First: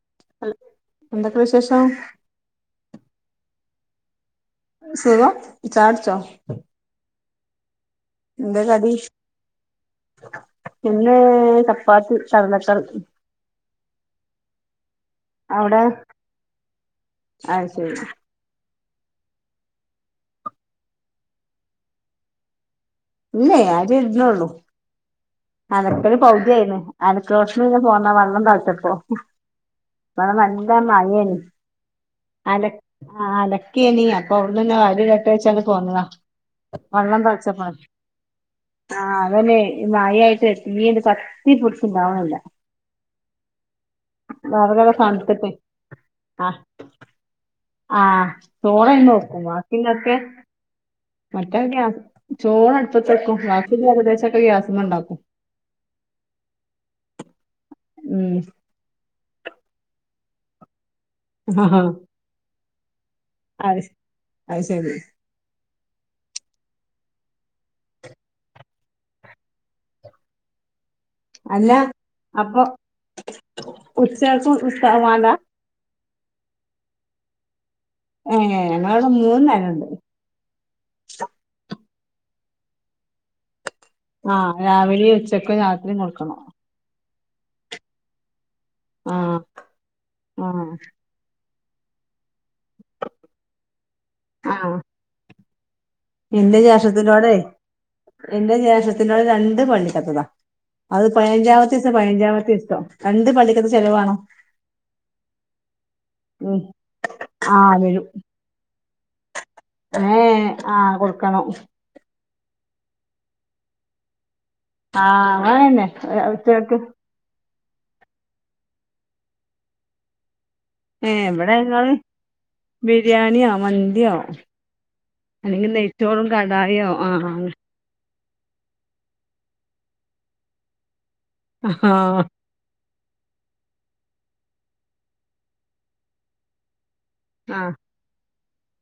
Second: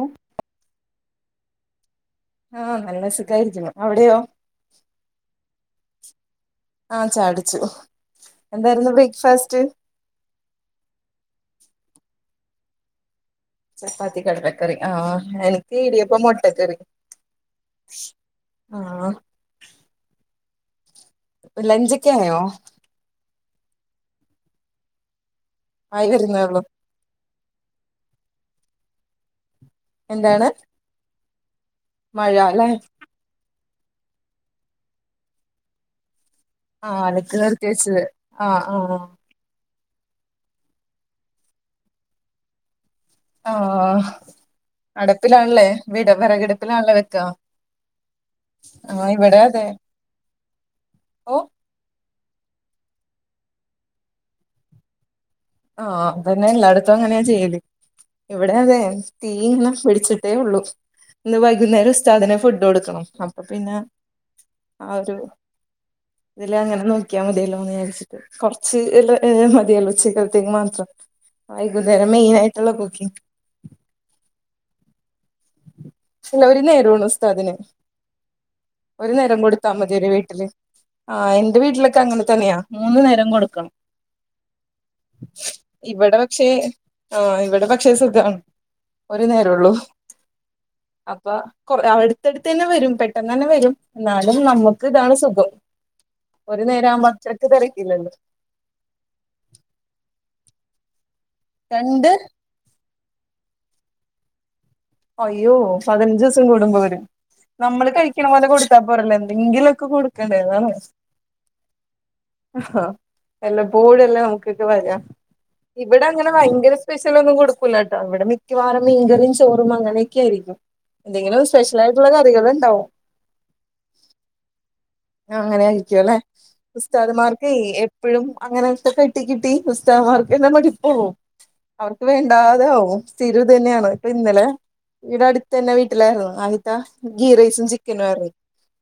ഓഹ്. ഹൽ എന്തൊക്കെ വിശേഷം. ആഹ് നല്ല സുഖായിരിക്ക്ണു അവിടെയോ? സുഖം ചായ കുട്ച്ചോ? ആഹ് ചായുട്ച്ചു എന്താകടി ഇന്ന് ചപ്പാത്തി കടലക്കറി. ചപ്പാത്തി കടലക്കറി ആഹ് എനിക്ക് അവിടെ ഇടിയപ്പം മൊട്ടക്കറിം. അത് ശരി ആഹ്. ലെഞ്ചൊക്കേയോ? ഇല്ലെയ് അരിഇട്ണൊള്ളൂ ആയി അലക്കല് വരുന്നേള്ളൂ പൗതിയായ്ന്നു അലക്ക്ണോട്ത്ത്ന്ന് പോന്നതാണ് വെള്ളം തൾച്ചപ്പൊ. ഇവടെ എന്താണ് നല്ല മഴേണ് മഴ അല അല്ലെ ആഹ് അലക്കേന് അപ്പൊ അവിട്ന്ന്ന്ന വ എട്ട വഴച്ചാണ്ട് പോന്നതാ. ആഹ് വള്ളം അലക്ക് തളച്ചാപ്പ നിർത്തി വെച്ചത് ആഹ് ആഹ്. അവനെ മയായിട്ട് തീണ്ട് കത്തി പിടിച്ചുണ്ടാവ്ണില്ല. ആഹ് തണ്ത്തിട്ടെ അട്പ്പിലാണ്ലേ വീട ആഹ് വിറകടുപ്പിലാണ്ല്ലേ വെക്കാ. ആഹ് ചോറയ്മെവെക്കും ബാക്കിള്ളൊക്കെ ഓ മറ്റേത് ഗ്യാ ചോറട്പ്പത്തക്കും ബാക്കിള്ള ഏകദേശൊക്കെ ഗ്യാസിമെണ്ടാക്കും. ആഹ് അതന്നെ എല്ലായിടത്തും അങ്ങനെയാചെയ്യല് ഉം ഇവിടെ അതെ തീ ഇങ്ങനെ പി ട്ടേ ഒള്ളൂ ഇന്ന് ആഹാ വൈകുന്നേരം ഉസ്താദിന് ഫുഡ് കൊട്ക്കണം. അപ്പൊ പിന്നെ അത് ശ- അത് ശരി ആഹ് ഒരു. ഇതില് അങ്ങനെ നോക്കിയാമതിയല്ലോ എന്ന്വിചാര്ച്ചിട്ട് കൊർച്ച് മതിയല്ലോ ഉച്ചക്ക മാത്രം അല്ല വൈകുന്നേരം അപ്പൊ മെയിനായിട്ട്ള്ള കുക്കിംഗ് ഉച്ചക്ക് ഉസ്താത് വാണ്ടാ. ഇല്ല ഒരു നേരള്ളു ഉസ്താദിന് ഏ ഞങ്ങളവിടെ ഒരു നേരം മൂന്ന് കൊടുത്താ നേരണ്ട്. മതി ഒരു വീട്ടില്. ആഹ് എന്റെ വീട്ടിലൊക്കെ അങ്ങനെ തന്നെയാ മൂന്ന് നേരം കൊടുക്കണം. ആഹ് രാവിലിം ഉച്ചക്കും രാത്രിം കൊടുക്കണം ആഹ് ഇവിടെ പക്ഷേ സുഖാണ് ഒരു ആഹ് നേരംള്ളൂ. ആഹ്. അപ്പൊ കൊ അട്ത്തെട്ത്തെന്നെ വരും പെട്ടന്നന്നെവരും. ന്നാലും ആഹ് നമ്മക്ക് ഇതാണ് സുഖം എന്റെ ഒരു നേരാവുമ്പൊ ജേഷ്ഠത്തിനോടെ അത്രക്ക് തെരക്കില്ലല്ലോ. എന്റെ ജേഷ്ടത്തിന്റോട് രണ്ട് പള്ളിക്കത്തതാ അത് പതിനഞ്ചാമത്തീസം രണ്ട് പതിനഞ്ചാമത്തീസം. രണ്ട് പള്ളിക്കത്തെ ചെലവാണം. അയ്യോ പതിനഞ്ചിവസം ഉം കൂടുമ്പോ വരും ആഹ് നമ്മള് വരും കഴിക്ക്ണ പോലെ കൊടുത്താ പോരല്ലോ എന്തെങ്കിലും. ക്കെ കൊടുക്കണ്ടേ ഏഹ് അതാണ് ആഹ് കൊടുക്കണം വല്ലപ്പോഴല്ലെ നമുക്ക് വര ആഹ് അങ്ങനെന്നെ ഇവ്ടങ്ങനെ ഭയങ്കര ഉച്ചക്ക് സ്പെ ലൊന്നും കൊടുക്കൂലട്ടോ ഇവിടെ മിക്കവാറും മീൻകറിയും ചോറും അങ്ങനൊക്കായിരിക്കും. ഏ എന്തെങ്കിലും ഇവിടെ ഞങ്ങള് സ്പെഷലായിട്ടുള്ള കറികൾ ഉണ്ടാവും. ബിരിയാണിയോ മന്തിയോ. ആഹ് അല്ലെങ്കിൽ അങ്ങനായിരിക്കുലേ നെയ്ച്ചോറും കടായിയോ ആ ഉസ്താദ്മാർക്കെയ് എ എപ്പഴും അങ്ങനൊക്കെ കിട്ടികിട്ടി ഉസ്താദ്മാർക്കന്നെ മടിപ്പാവും. ആ അവർക്ക് വേണ്ടാതാകും. സ്ഥിരം ഇത് തന്നെയാണ് ഇപ്പ ഇന്നലെ ഇവ്ടെ അടുത്ത് തന്നെ വീട്ടിലാരുന്നു ആദ്യത്ത ഗീ ആ റൈസും ചിക്ക് ക്കനും ആരുന്നു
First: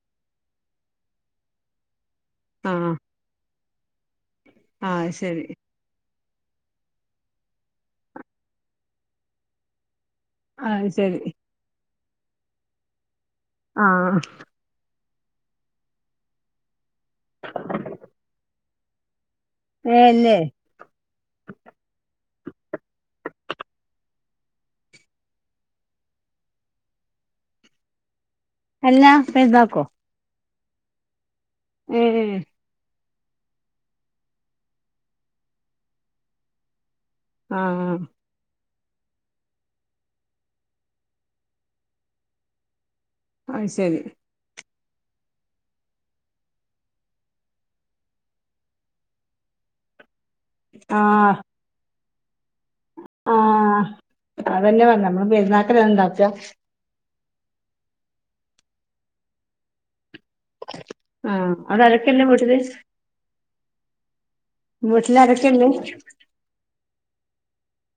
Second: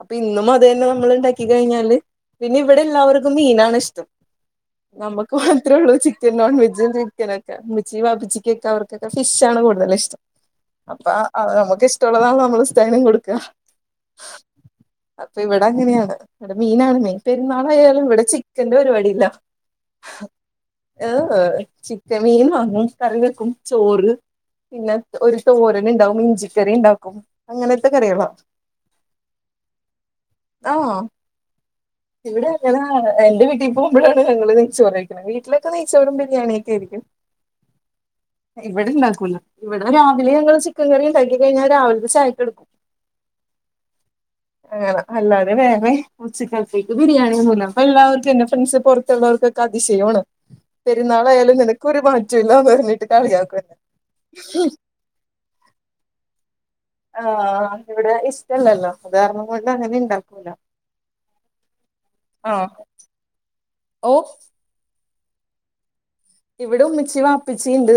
അപ്പ ഇന്നും അത് തന്നെ നമ്മള് ഉണ്ടാക്കി കഴിഞ്ഞാല് പിന്നെ ആ ഇവിടെ എല്ലാവർക്കും മീനാണ് ഇഷ്ടം ആ നമ്മുക്ക് ശരി മാ ത്രേ ഉള്ളൂ ചിക്കൻ നോൺ വെജും ചിക്കനൊക്കെ ഉമ്മച്ചി വാപ്പച്ചിക്കൊക്കെ അവർക്കൊക്ക ഫിഷ് ആണ് കൂടുതല് ഇഷ്ടം ആ അപ്പ ശരി അത് നമുക്ക് ഇഷ്ടമുള്ളതാണല്ലോ നമ്മള് ഉസ്താനും കൊടുക്കാ ആ അപ്പ ഇവട് ഇവിടങ്ങ്നെയാണ് ഇവിടെ മീനാണ് മെയിൻ പെരുന്നാളായാലും ഇവിടെ ചിക്കന്റെ പരിപാടി ഇല്ല ഏ ഇല്ലേ ഏഹ്ചിക്കൻ മീൻ വാങ്ങും കറി വെക്കും ചോറ് പിന്ന ഒരു തോരന്ണ്ടാവും ഇഞ്ചിക്കറി ഉണ്ടാക്കും അങ്ങനത്തെ കറികളാ അല്ലാം പെരുന്നക്കോ ഏ ആഹ്ഇവ്ടെ ഞാനാ എന്റെ വീട്ടി ഇപ്പം പോകുമ്പഴാണ് ഞങ്ങള് നെയ്ച്ചോറ് കഴിക്കണ. വീട്ടിലൊക്ക നെയ്ച്ചോറും ബിരിയാണിയക്ക ആയിരിക്കും ആഹ് ആഹ് ഇവടെ ഇണ്ടാക്കൂല ഇവടെ രാവിലെ ഞങ്ങള് ചിക്കൻ കറിയും കഴ്കി കഴിഞ്ഞാ. രാവിലത്തെ ചായക്കെടുക്കും എടുക്കും [inaudible] അത് ശരി അങ്ങന അല്ലാതെ വേറെ ഉച്ചക്കൽ എനിക്ക് ബിരിയാണി എന്നുന്ന അപ്പ എല്ലാവർക്കും എൻ്റെ ഫ്രണ്ട്സ് പൊറത്തുള്ളോർക്കൊക്ക അതിശയോണ് ആ പെരുന്നാളായാലും നെനക്കൊരു മാറ്റം ഇല്ലാന്ന് പറഞ്ഞ് ആഹ് അതന്നെ പറഞ്ഞ നമ്മള് പെരുന്നാക്കല് ഇണ്ടാക്കാ ആഹ് ഇവടെ ഇഷ്ടല്ലല്ലോ അത് കാരണം കൊണ്ട് അങ്ങനെ ഇണ്ടാക്ക ആ അവടെ ആരക്ക ഇണ്ട് വീട്ടില് ആഹ് ഓ വീട്ടില് ആരക്ക ഉണ്ട് ഇവ്ടെ ഉമ്മച്ചി വാപ്പച്ചി ഇണ്ട്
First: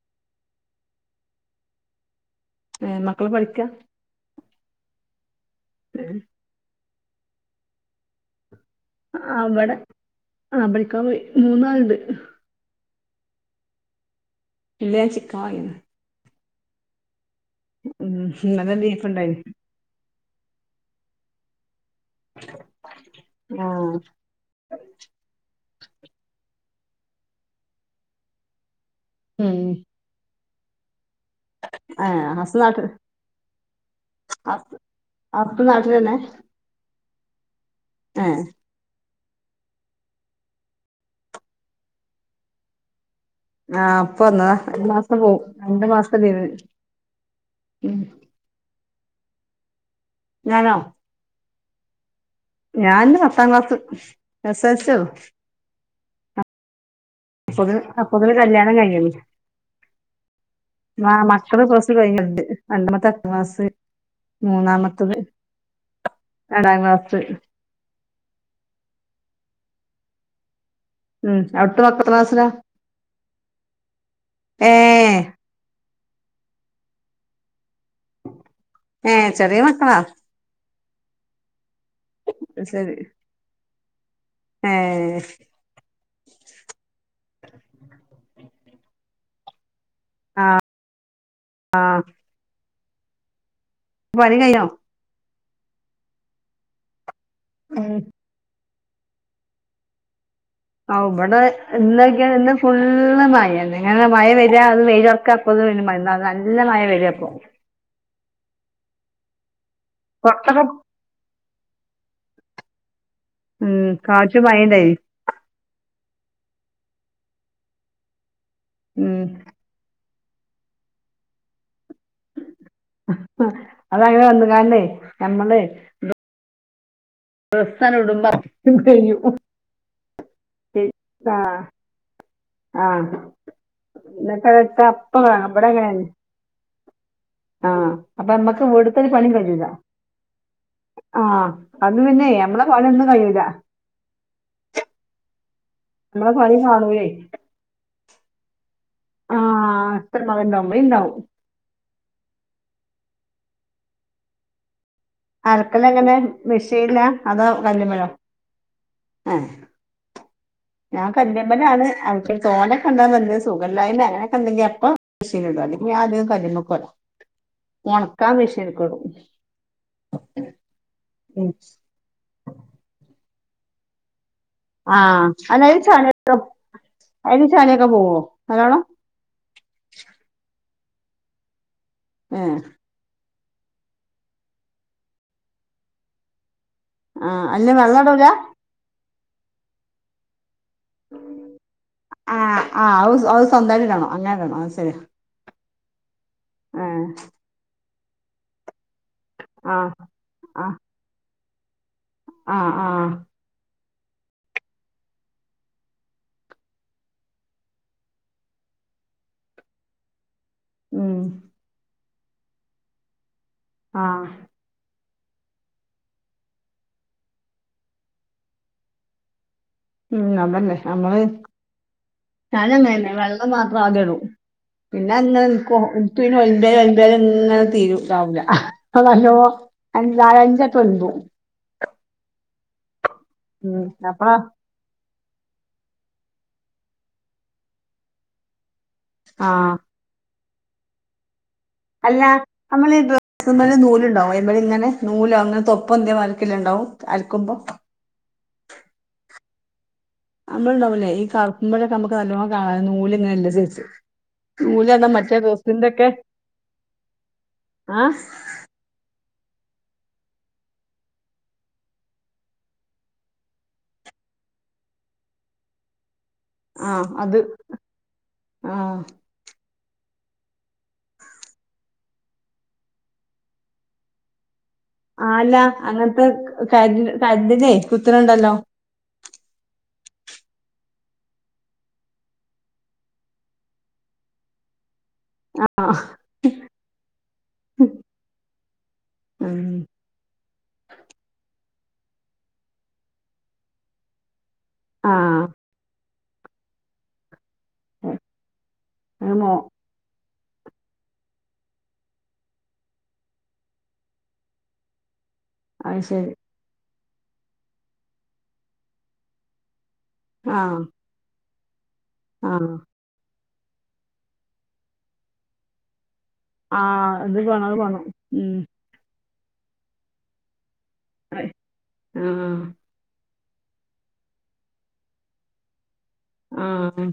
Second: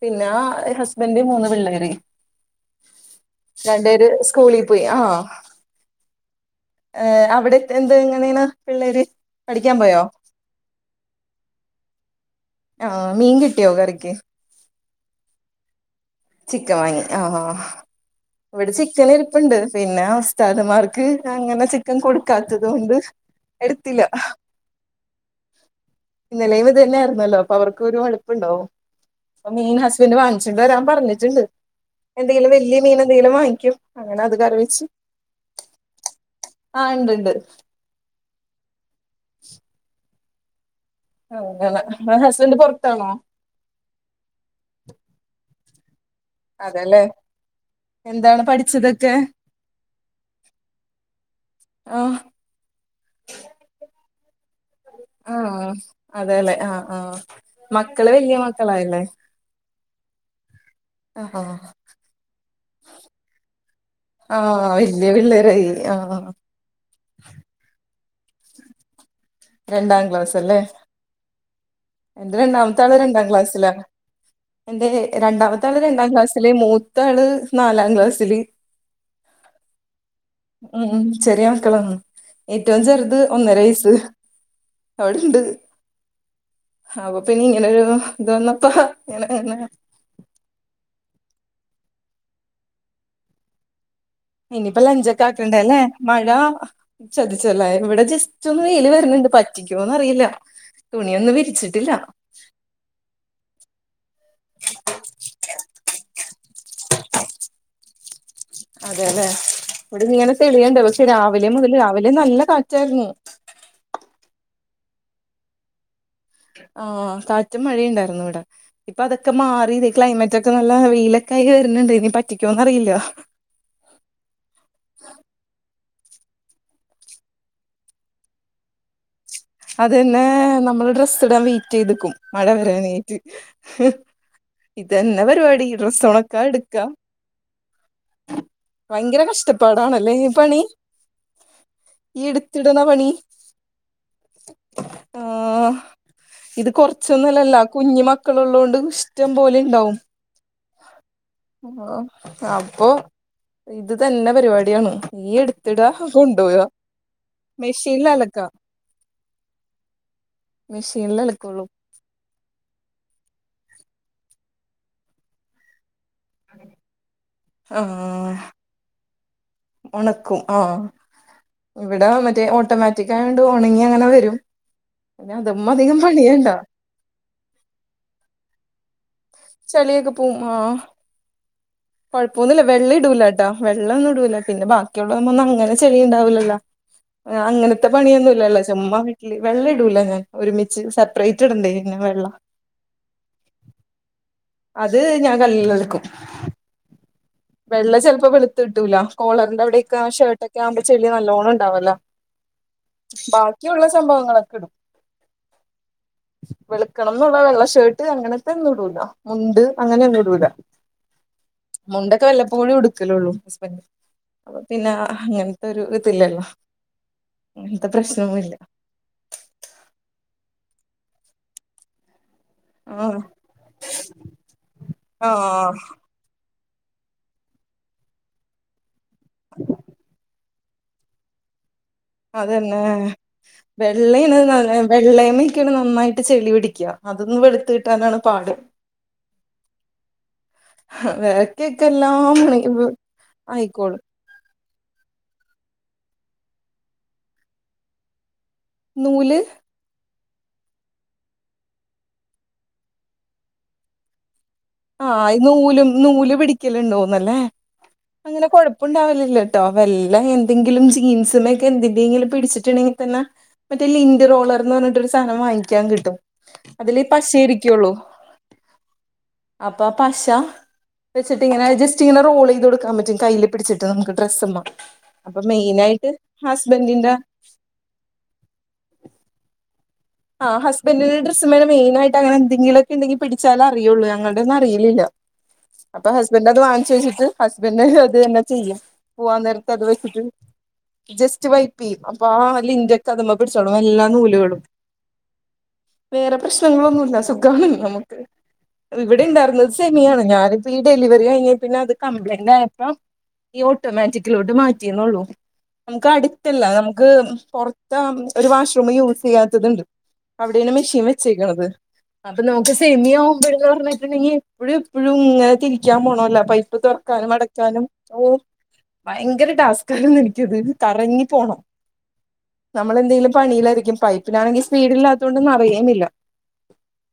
പിന്നാ ഹസ്ബൻ്റ് മൂന്ന് പിള്ളേര് ഏ മക്കള് പഠിക്കാ സ്കൂളി പോയി ആഹ ഏ ഏഹ് അവ്ടെ ഇത്ര എന്താ ഇങ്ങനേണാ അവടെ ആഹ് അവിട മൂന്നാളുണ്ട് ആഹ് മീൻ കിട്ടിയോ കറിക്ക് ഇല്ല ചിക്കൻ വാങ്ങിയാന്ന് ചിക്കൻ വാങ്ങി ആഹ് ഹാ ഉം ഇവടെ ഇന്നലെ ബീഫ് ചിക്കൻ ഉണ്ടായിന് ഇരിപ്പുണ്ട് പിന്നാ ഉസ്താദ് മാർക്ക് അങ്ങനെ ചിക് ക്കൻ കൊടുക്കാത്തത് കൊണ്ട് ആ എടുത്തില്ല ഇന്നലെയും ഇത് തന്നെയാർന്നല്ലോ അപ്പൊ അവർക്കൊരു മടുപ്പുണ്ടാവു അപ്പം ഉം മീന് ഹസ്ബൻ്റ് വാങ്ങിച്ചോണ്ട് വരാൻ പറഞ്ഞിട്ടുണ്ട് ഏഹ് എന്തെങ്കിലും ഹസ് വല്യ നാട്ട് മീന് എന്തെങ്കിലും വാങ്ങിക്കും അങ്ങനെ അത് കറിവച്ച് അസ്സ്നാട്ടില് തന്നെ ആഹ് ഇണ്ട് ഇണ്ട് ഏ അങ്ങനെ നിങ്ങള ഹസ്ബൻ്റ് പൊറത്താണോ ആഹ് അപ്പൊ വന്നതാ ഈ മാസം പോവും രണ്ടു മാസം അതെല്ലേ എന്താണ് പഠിച്ചതൊക്കെ ഞാനോ ആഹ ഞാന് പത്താം ക്ലാസ് എസ് എൽ സി ഒള്ളു ഉം അതേല്ലേ ആഹ് ആഹ് അപ്പോതിന് അപ്പൊതിന് കല്യാണം കഴിഞ്ഞണ് ആഹ് ആ മക്കള് [unintelligible] കഴിഞ്ഞിണ്ട് [unintelligible] ആഹ് വല്ല്യേ പിള്ളേരായി ആഹ് രണ്ടാ ക്ലാസ് രണ്ടാ ക്ലാസല്ലേ ഉം അവിടുത്തെ മക്കള് എത്രാം എന്റെ ക്ലാസ്സിലാ രണ്ടാമത്താള് രണ്ടാ ക്ലാസ്സിലാണ് ന്റെ ഏഹ് രണ്ടാമ ത്തെ ആള് രണ്ടാ ക്ലാസില് മൂത്താള് നാലാം ക്ലാസ് ഏഹ് ചെറ്യേ മക്കളാ ഉം ചെറ്യേ മക്കളാണ് അത് ഏറ്റവും ശരി ചെർത് ഒന്നര വയസ്സ്. ഏഹ് അവടെണ്ട് അപ്പ പിന്നെ ഇങ്ങനൊര്ത് വന്നപ്പ ഇങ്ങനെ ങ്ങനെ ആഹ് ആഹ് പണി കഴിഞ്ഞോ ഇനിപ്പ ലഞ്ചൊക്കെ ആക്കണ്ടലേ മഴ ചതിച്ചല്ലേ ഉം ഇവടെ ജസ്റ്റ് റ്റൊന്ന് വെയ്ല് വര്ണ് ണ്ട് പറ്റിക്കോന്നറീല്ല. ആഹ് ഇബടെ ഇന്നൊക്കെ ഇന്ന് ഫുള്ള് മഴന്നെ ഇങ്ങനെ മഴ വെരാ അത് വെയ്ലർക്കാ ഇപ്പ നല്ല മഴ നല്ല മഴ വെരാപ്പൊ അതെല്ലെ ഇവടെ ഇങ്ങനെ പൊറത്തൊക്കെ തെളിയണ്ട് പക്ഷെ രാവിലെ മുതൽ രാവിലെ നല്ല കാറ്റായിരുന്നു ഉം കാറ്റും മയീണ്ടായ്നിം ആഹ് കാറ്റും മഴീണ്ടാര്ന്നു വടെ ഇപ്പ ഉം തൊക്കെ മാറി തെ ക്ലൈമറ്റ് റ്റൊക്കെ നല്ല വെയ്ലൊക്കായി വര്ണ് ണ്ട് ഇനി പറ്റിക്കോന്നറിയില്ല അതങ്ങനെ വന്ന്ങ്ങാണ്ടെയ് ഞമ്മളളെയ് ഡ്രെസ്സണ് ഇടുമ്പം [unintelligible] കഴിയും അതന്നെ നമ്മള് ഡ്രസ്സ് ഇടാം വെയ്റ്റെയ്ത്ക്കും മഴ ആഹ് വരാനായ്റ്റ് ഇന്നൊക്കെ ഇട്ട അപ്പ ഇതന്നെ പര്പാടി ഇവിടെ അങ്ങനെയാണ് ഡ്രസ്സൊണക്കാ ഇട്ക്കാ ആഹ് അപ്പൊ നമ്മക്ക് ഇവിടുത്തെ ഒരു ഭയങ്കര പണിയും കഴിയൂല കഷ്ട്ടപ്പാടാണല്ലേ ഈ പണി ആഹ് അത് ഈ പിന്നെയ് നമ്മളെ എടുത്തിടണ പണ്യോന്നും പണി കയ്യൂല. ആഹ് നമ്മളെ പണി ഇത് കാണൂലേ കൊർച്ചൊന്നല്ലല്ലോ കുഞ്ഞി മക്കള്ള്ളോണ്ട് ഇഷ്ട്ടം പോലെ ണ്ടാവും. ഇഷ്ടം പോലെണ്ടാവും ഇവിടേ ഉണ്ടാവും ഓഹ് അപ്പൊ ഇത് തന്നെ പര്പാട്യാണ് അലക്കലെങ്ങെനെ മിഷീൻലാ അതോ മെഷീനിൽ കല്ല്മലോ അലക്കാ ഏഹ് ഞാൻ മെഷീനിൽ അലക്കുള്ളൂ കല്ല്മ്മലാണ് അൽക്കൽ തോനെക്കേ ഉണ്ട്ന്ന്ണ്ടെങ്കി സുഖല്ലായ്മെ അങ്ങനെക്കെണ്ടെങ്കി അപ്പൊ മ്ഷീൻല്ടും അല്ലേൽ ഞാ അധികം കല്ല്മ്മക്ക് പോകലാ ആഹ് ഒണക്കാൻ മ്ഷീൻക്ക്ടും ഒണക്കും ആഹ് ഉം ഇവടെ മറ്റേ ഓട്ടോമാറ്റിക്കായോണ്ട് ഒണങ്ങി അങ്ങനെ വെരും ആഹ് അയ്ല് ചള്യോക്കെ അയ്ല് ചള്യോക്കെ പോവോ നല്ലോണം ചെള്യോക്കെ പോവും ആഹ് ഏ കൊഴപ്പൊന്നൂല്ല വെള്ള ഇടൂല വെള്ളെന്നു ടൂല പിന്നെ ബാക്കിള്ളത് മ്മെന്നങ്ങനെ ചെളി ണ്ടാവില്ലല്ലോ ആ ആഹ് അല്ല അങ്ങനത്തെ വെള്ളം ഇടൂല പണ്യോന്നു ല്ലല്ലോ ചുമ്മാ വീട്ട്ല് വെള്ള ഇടൂല ഞാൻ ഒരുമിച്ച് സെപ്പറേറ്റ് ഇടണ്ടേ പിന്നെ വെള്ള ആഹ് അത് സ്വന്തായ്റ്റ്ടണം അങ്ങനെ ടണം അത് ഞാൻ കല്ലിലലക്കും ഏ വെള്ള ചെലപ്പോ വെള്ത്ത് കിട്ടൂല കോളറിന്റെ ആ അവടെക്കെ ഷർട്ടക്കെ ആ ആകുമ്പോ ചെളി നല്ലോണം ണ്ടാവല്ലോ ആ ആ ബാ ക്കി ഉള്ള സംഭവങ്ങളൊക്കെടും വെള്ക്കണം ന്ന്ള്ള വെള്ള ഷേട്ട് അങ്ങനത്തെന്നും ഇടൂല മുണ്ട് അങ്ങനെ ന്നുടൂല ഉം മുണ്ടൊക്കെ വല്ലപ്പോഴും ഇട്ക്കലൊള്ളൂ ഹസ്ബൻന്റ് ആഹ് അപ്പൊ പിന്നെ അങ്ങനത്തെ ഒരു തില്ലല്ലോ അങ്ങനത്തെ പ്രശ്നോന്നുല്ല ഉം അതല്ലേ നമ്മള് ഞാനുഅങ്ങന്നെന്നെ വെള്ളം മാത്ര ആദ്യടൂ പിന്നെ ആ ആ അങ്ങനെ പിന്നെ ഓല്മ്പിയാലും ഓല്മ്പിയാലും ഇങ്ങനെ തീര് താവൂല്ല നല്ലോ നാലഞ്ചട്ടോല്മ്പുമ് അതന്നെ ഉം അപ്പൊ വെള്ളെണ് നാലെ വെള്ളയ്മ്മക്കാണ് നന്നായിട്ട് ചെളി പിടിക്ക അതൊന്നു വെള്ളുത്ത് കിട്ടാനാണ് പാട് ആഹ് അഹ് വേറെ അല്ല ഞമ്മള് ഈ ഡ്രസ്സ്‌മ്മല് ആയിക്കോളും നൂല്ണ്ടാവൊ അയ്മല്ങ്ങനെ നൂലോ അങ്ങനെ തൊപ്പോന്തിയ മാര്ക്കല്ലെ ണ്ടാവും അല്ക്കുമ്പോ നൂല് നമ്മളുണ്ടാവുല്ലേ ഈ കർപ്പുമലൊക്കെ നമ്മക്ക് നല്ലോണം കാണാം നൂല ഇങ്ങനെള്ള സൈസ് നൂലർഞ്ഞാ ആഹ് മറ്റേ നൂലും ഡ്രസ്സിന്റൊക്കെ നൂല് പിടിക്കലുണ്ടോന്നല്ലേ ആഹ് അങ്ങനെ കൊയ്പല്യ കൊയ്പ്പ ണ്ടാവലില്ലോ ട്ടോ വല്ലാം എന്തെങ്കിലും ജീൻസുമേ ഒക്കെ എന്തെങ്കിലും പിടിച്ചിട്ടുണ്ടെങ്കി തന്നെ മറ്റേ ലിന്റ് റോളർ എന്ന് പറഞ്ഞിട്ട് ഒരു സാധന വാങ്ങിക്കാൻ കിട്ടും അതില് ആഹ് അത് ആഹ് അപ്പആഹ് പശ വെച്ചട്ടിങ്ങനെ ജസ്റ്റ് ഇങ്ങനെ റോൾ ചെയ്ത് കൊടുക്കൻ പറ്റും കയിൽ പിടിച്ചിട്ട് നമ്മുക്ക് ഡ്രസ്മ്മെ ആഹ് അല്ല അങ്ങനത്തെ ക കര്ണ്ടിനെയ് കുത്ത്ണ്ണ്ടല്ലോ ആഹ് ഹസ്ബൻഡറിന്റെ ഡസ്സ് മേ മെയിനായിട്ട് അങ്ങനെന്തെങ്കിലുംക്കെ ഉണ്ടെങ്കിൽ പിടിച്ചാല അറിയയുള്ളൂ ഞങ്ങള ഒന്നും അറിയലില്ല ആഹ് അപ്പൊ ഹസ്ബന്റ് അത് വാങ്ങിച്ച് വിച്ചിട്ട് ഹസ്ബന്റ് അത് തന്നെ ചെയ്യാം പോവാൻ ഉം നേരത്ത് അത് വെച്ചിട്ട് ജസ്റ്റ് വൈപ്പ് അപ്പൊ ആഹ് ലിന്റെക്കെ അതുമമ്പ പിടിച്ചോളും എല്ലാ നൂലുകളും ആഹ് വേറെ പ്രശ്നങ്ങളൊന്നുല്ല സുഖാണ് നമുക്ക് ഇവിടെ അത് മോ ണ്ടായിര്ന്ന് ശമിയാണ് ഞാനിപ്പ ഈ ഡെലിവറി കഴിഞ്ഞെൽ പിന്നെ അത് കംപ്ലയിന്റ് ആയപ്പം ഈ ഓട്ടോമാറ്റിക്കിലോട്ട് മാറ്റിന്നൊള്ളൂ അത് നമുക്ക് ശരി അടുത്തല്ല നമുക്ക് പൊറത്ത ഒരു വാഷ്റൂം യൂസ് ചെയ്യാത്തത്ണ്ട് അവിടൊണ് ആഹ് മെഷീൻ വെച്ചേക്ക്ണത് അപ്പൊ നമുക്ക് ആഹ് സേമിയോ പറഞ്ഞിട്ടുണ്ടെങ്കി എപ്പഴും എപ്പഴുങ്ങനെ തിരിക്കാൻ പോണല്ലോ പൈപ്പ് ആഹ് തുറക്കാനും അത് വേണം അത് അടക്കാനും വേണം ഓഹ് ഉം ഭയങ്കര ടാസ്കാര്ന്ന് എനിക്ക് കറങ്ങി ആഹ് പോണം നമ്മളെന്തെങ്കിലും പണിയിലായിരിക്കും പൈപ്പിനാണെങ്കിൽ സ്പീഡില്ലാത്തുകൊണ്ട് നറയേമില്ല ആഹ്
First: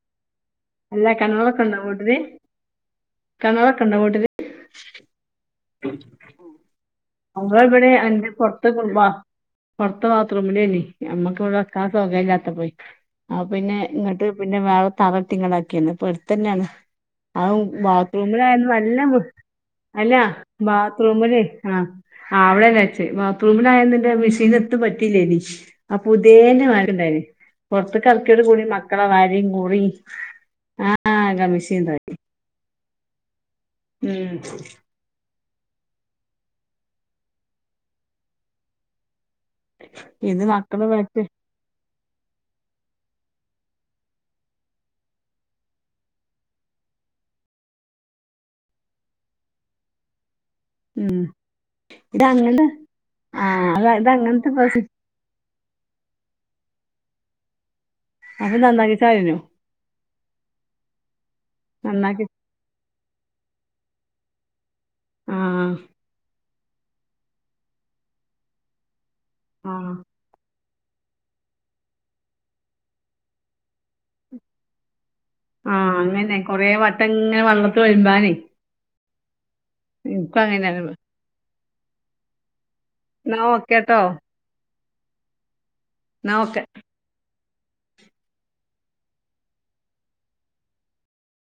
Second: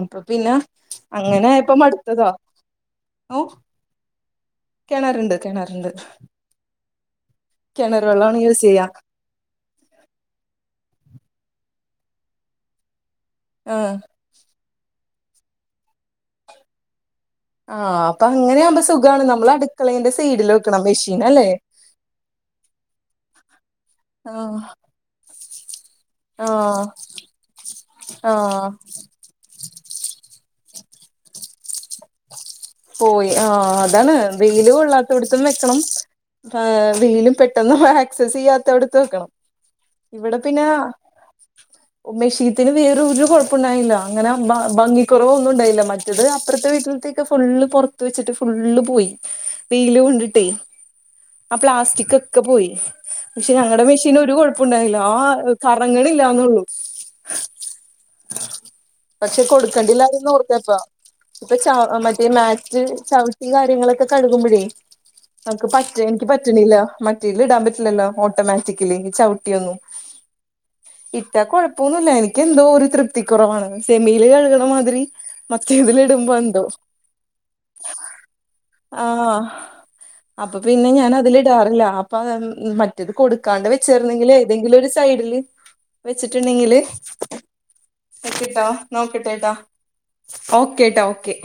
അപ്പൊ പിന്നെ അല്ല അങ്ങനെയപ്പ മടുത്തത കെണറകണ്ടോ വീട്ടില് കെണാറ്ണ്ട് കെണാറ്ണ്ട് നമ്മൾ ബടെ അന്റെ യൂസ് പൊർത്ത് ചെയ്യാ കുൾബാ പുറത്തെ ബാത്റൂമിലേയ്നി നമ്മക്ക് ബടെ വെക്കാൻ സൗഗര്യം ഇല്ലാത്ത പോയ് ആഹ് ആ പിന്നെ ഇങ്ങട്ട് പിന്നെ വേറ തറട്ടങ്ങനക്കിയാണ് പ്പടുത്തന്നെണ് ആഹ് ആ അപ്പൊ ബാത്റൂമിലായന്ന് അങ്ങനെയാകുമ്പോ നല്ല സുഖാണ് നമ്മൾ അടുക്കളേന്റെ അല്ല സൈഡിൽ വെക്കണം മെഷീൻ ബാത്റൂമ് ലയ് അല്ലേ ആഹ് ആഹ് അവിടെന്നെച്ചേ ബാത്റൂമിലായന്ന് ന്റെ ആ മെഷീൻ എത്തും പറ്റല്ലയ്നി അപ്പ ആ പുതിയന്റെമാരിണ്ടയ്ന് പുറത്ത കറക്കിയോട് കൂടി ആ മക്കൾ മക്കളെ വരിം കുറിം ആക മിഷീന് താക്കി പോയി ആഹ് അതാണ് വെയിലു കൊള്ളാത്ത കൊള്ളാടുത്തോട്ത്തും വെക്കണം വെയിലു പെട്ടന്നു ആക്സസ് ചെയ്യാത്ത അടുത്ത് വെക്കണം ഇവിടെ ഇത് പിന്നെ മക്കള് പറ്റ മെഷീത്തിന് വേറരു കൊഴപ്പുണ്ടായില്ല അങ്ങനെ ഭംഗിക്കുറവ ഒന്നും ഉണ്ടായില്ല മറ്റത് അപ്പുറത്തെ വീട്ടിൽ അപ്പോർത്തക്കെ ഫുള്ള് പുറത്ത് വെച്ചിട്ട് ഫുള്ള് പോയി വെയില് കൊണ്ടിട്ടേ ഉം ആ പ്ലാസ്റ്റിക് ഇത് ഒക്കെ അങ്ങനെ പോയി പക്ഷെ ആഹ് അത ഞങ്ങടെ ഇത് മെഷീന് ഒരു അങ്ങനത്തെ പ്രശ് കൊഴപ്പുണ്ടായില്ല ആ കറങ്ങളില്ലാന്നുള്ളൂ അപ്പൊ നന്നാക്കിച്ചാഴിഞ്ഞോ കണ്ടില്ലാരുന്നൊ ഓട്ത്തെപ്പൊ റ്റാ ഹ് നന്നാക്കി മറ്റേ മാറ്റ് ചവിട്ടി കാര്യങ്ങളൊക്കെ കഴുകുമ്പോഴേ ആഹ് നമുക്ക് പറ്റ എനിക്ക് പ റ്റ്ണില്ല മറ്റേലിടാൻ പറ്റില്ലല്ലോ ഓട്ടോമാറ്റിക്കലി ചവിട്ടിയൊന്നും ആഹ് ഇട്ടാ കുഴപ്പൊന്നുല്ല എനിക്കെന്തോ ഒരു തൃപ്തി കുറവാണ് സെമിയില് കഴുകണമാതിരി ആഹ് മറ്റേതിലിടുമ്പോ അങ്ങനെ കൊറേ വട്ടം ങ്ങനെ വെള്ളത്തിലൊലുമ്പാനേ ആഹ് അപ്പൊ പിന്നെ അങ്ങനെയാണ് ഞാൻ അതിലിടാറില്ല അപ്പൊ മ റ്റേത് ന്നാ കൊടുക്കാണ്ട് ഓക്കേട്ടോ വെച്ചായിരുന്നെങ്കിൽ ഏതെങ്കിലും ഒരു സൈഡില് ന്നാ ഓക്കെ വെച്ചിട്ടുണ്ടെങ്കില് നിക്ക്ട്ടോ നോക്കട്ടെട്ടാ ഓക്കേ ട്ടാ ഓക്കെ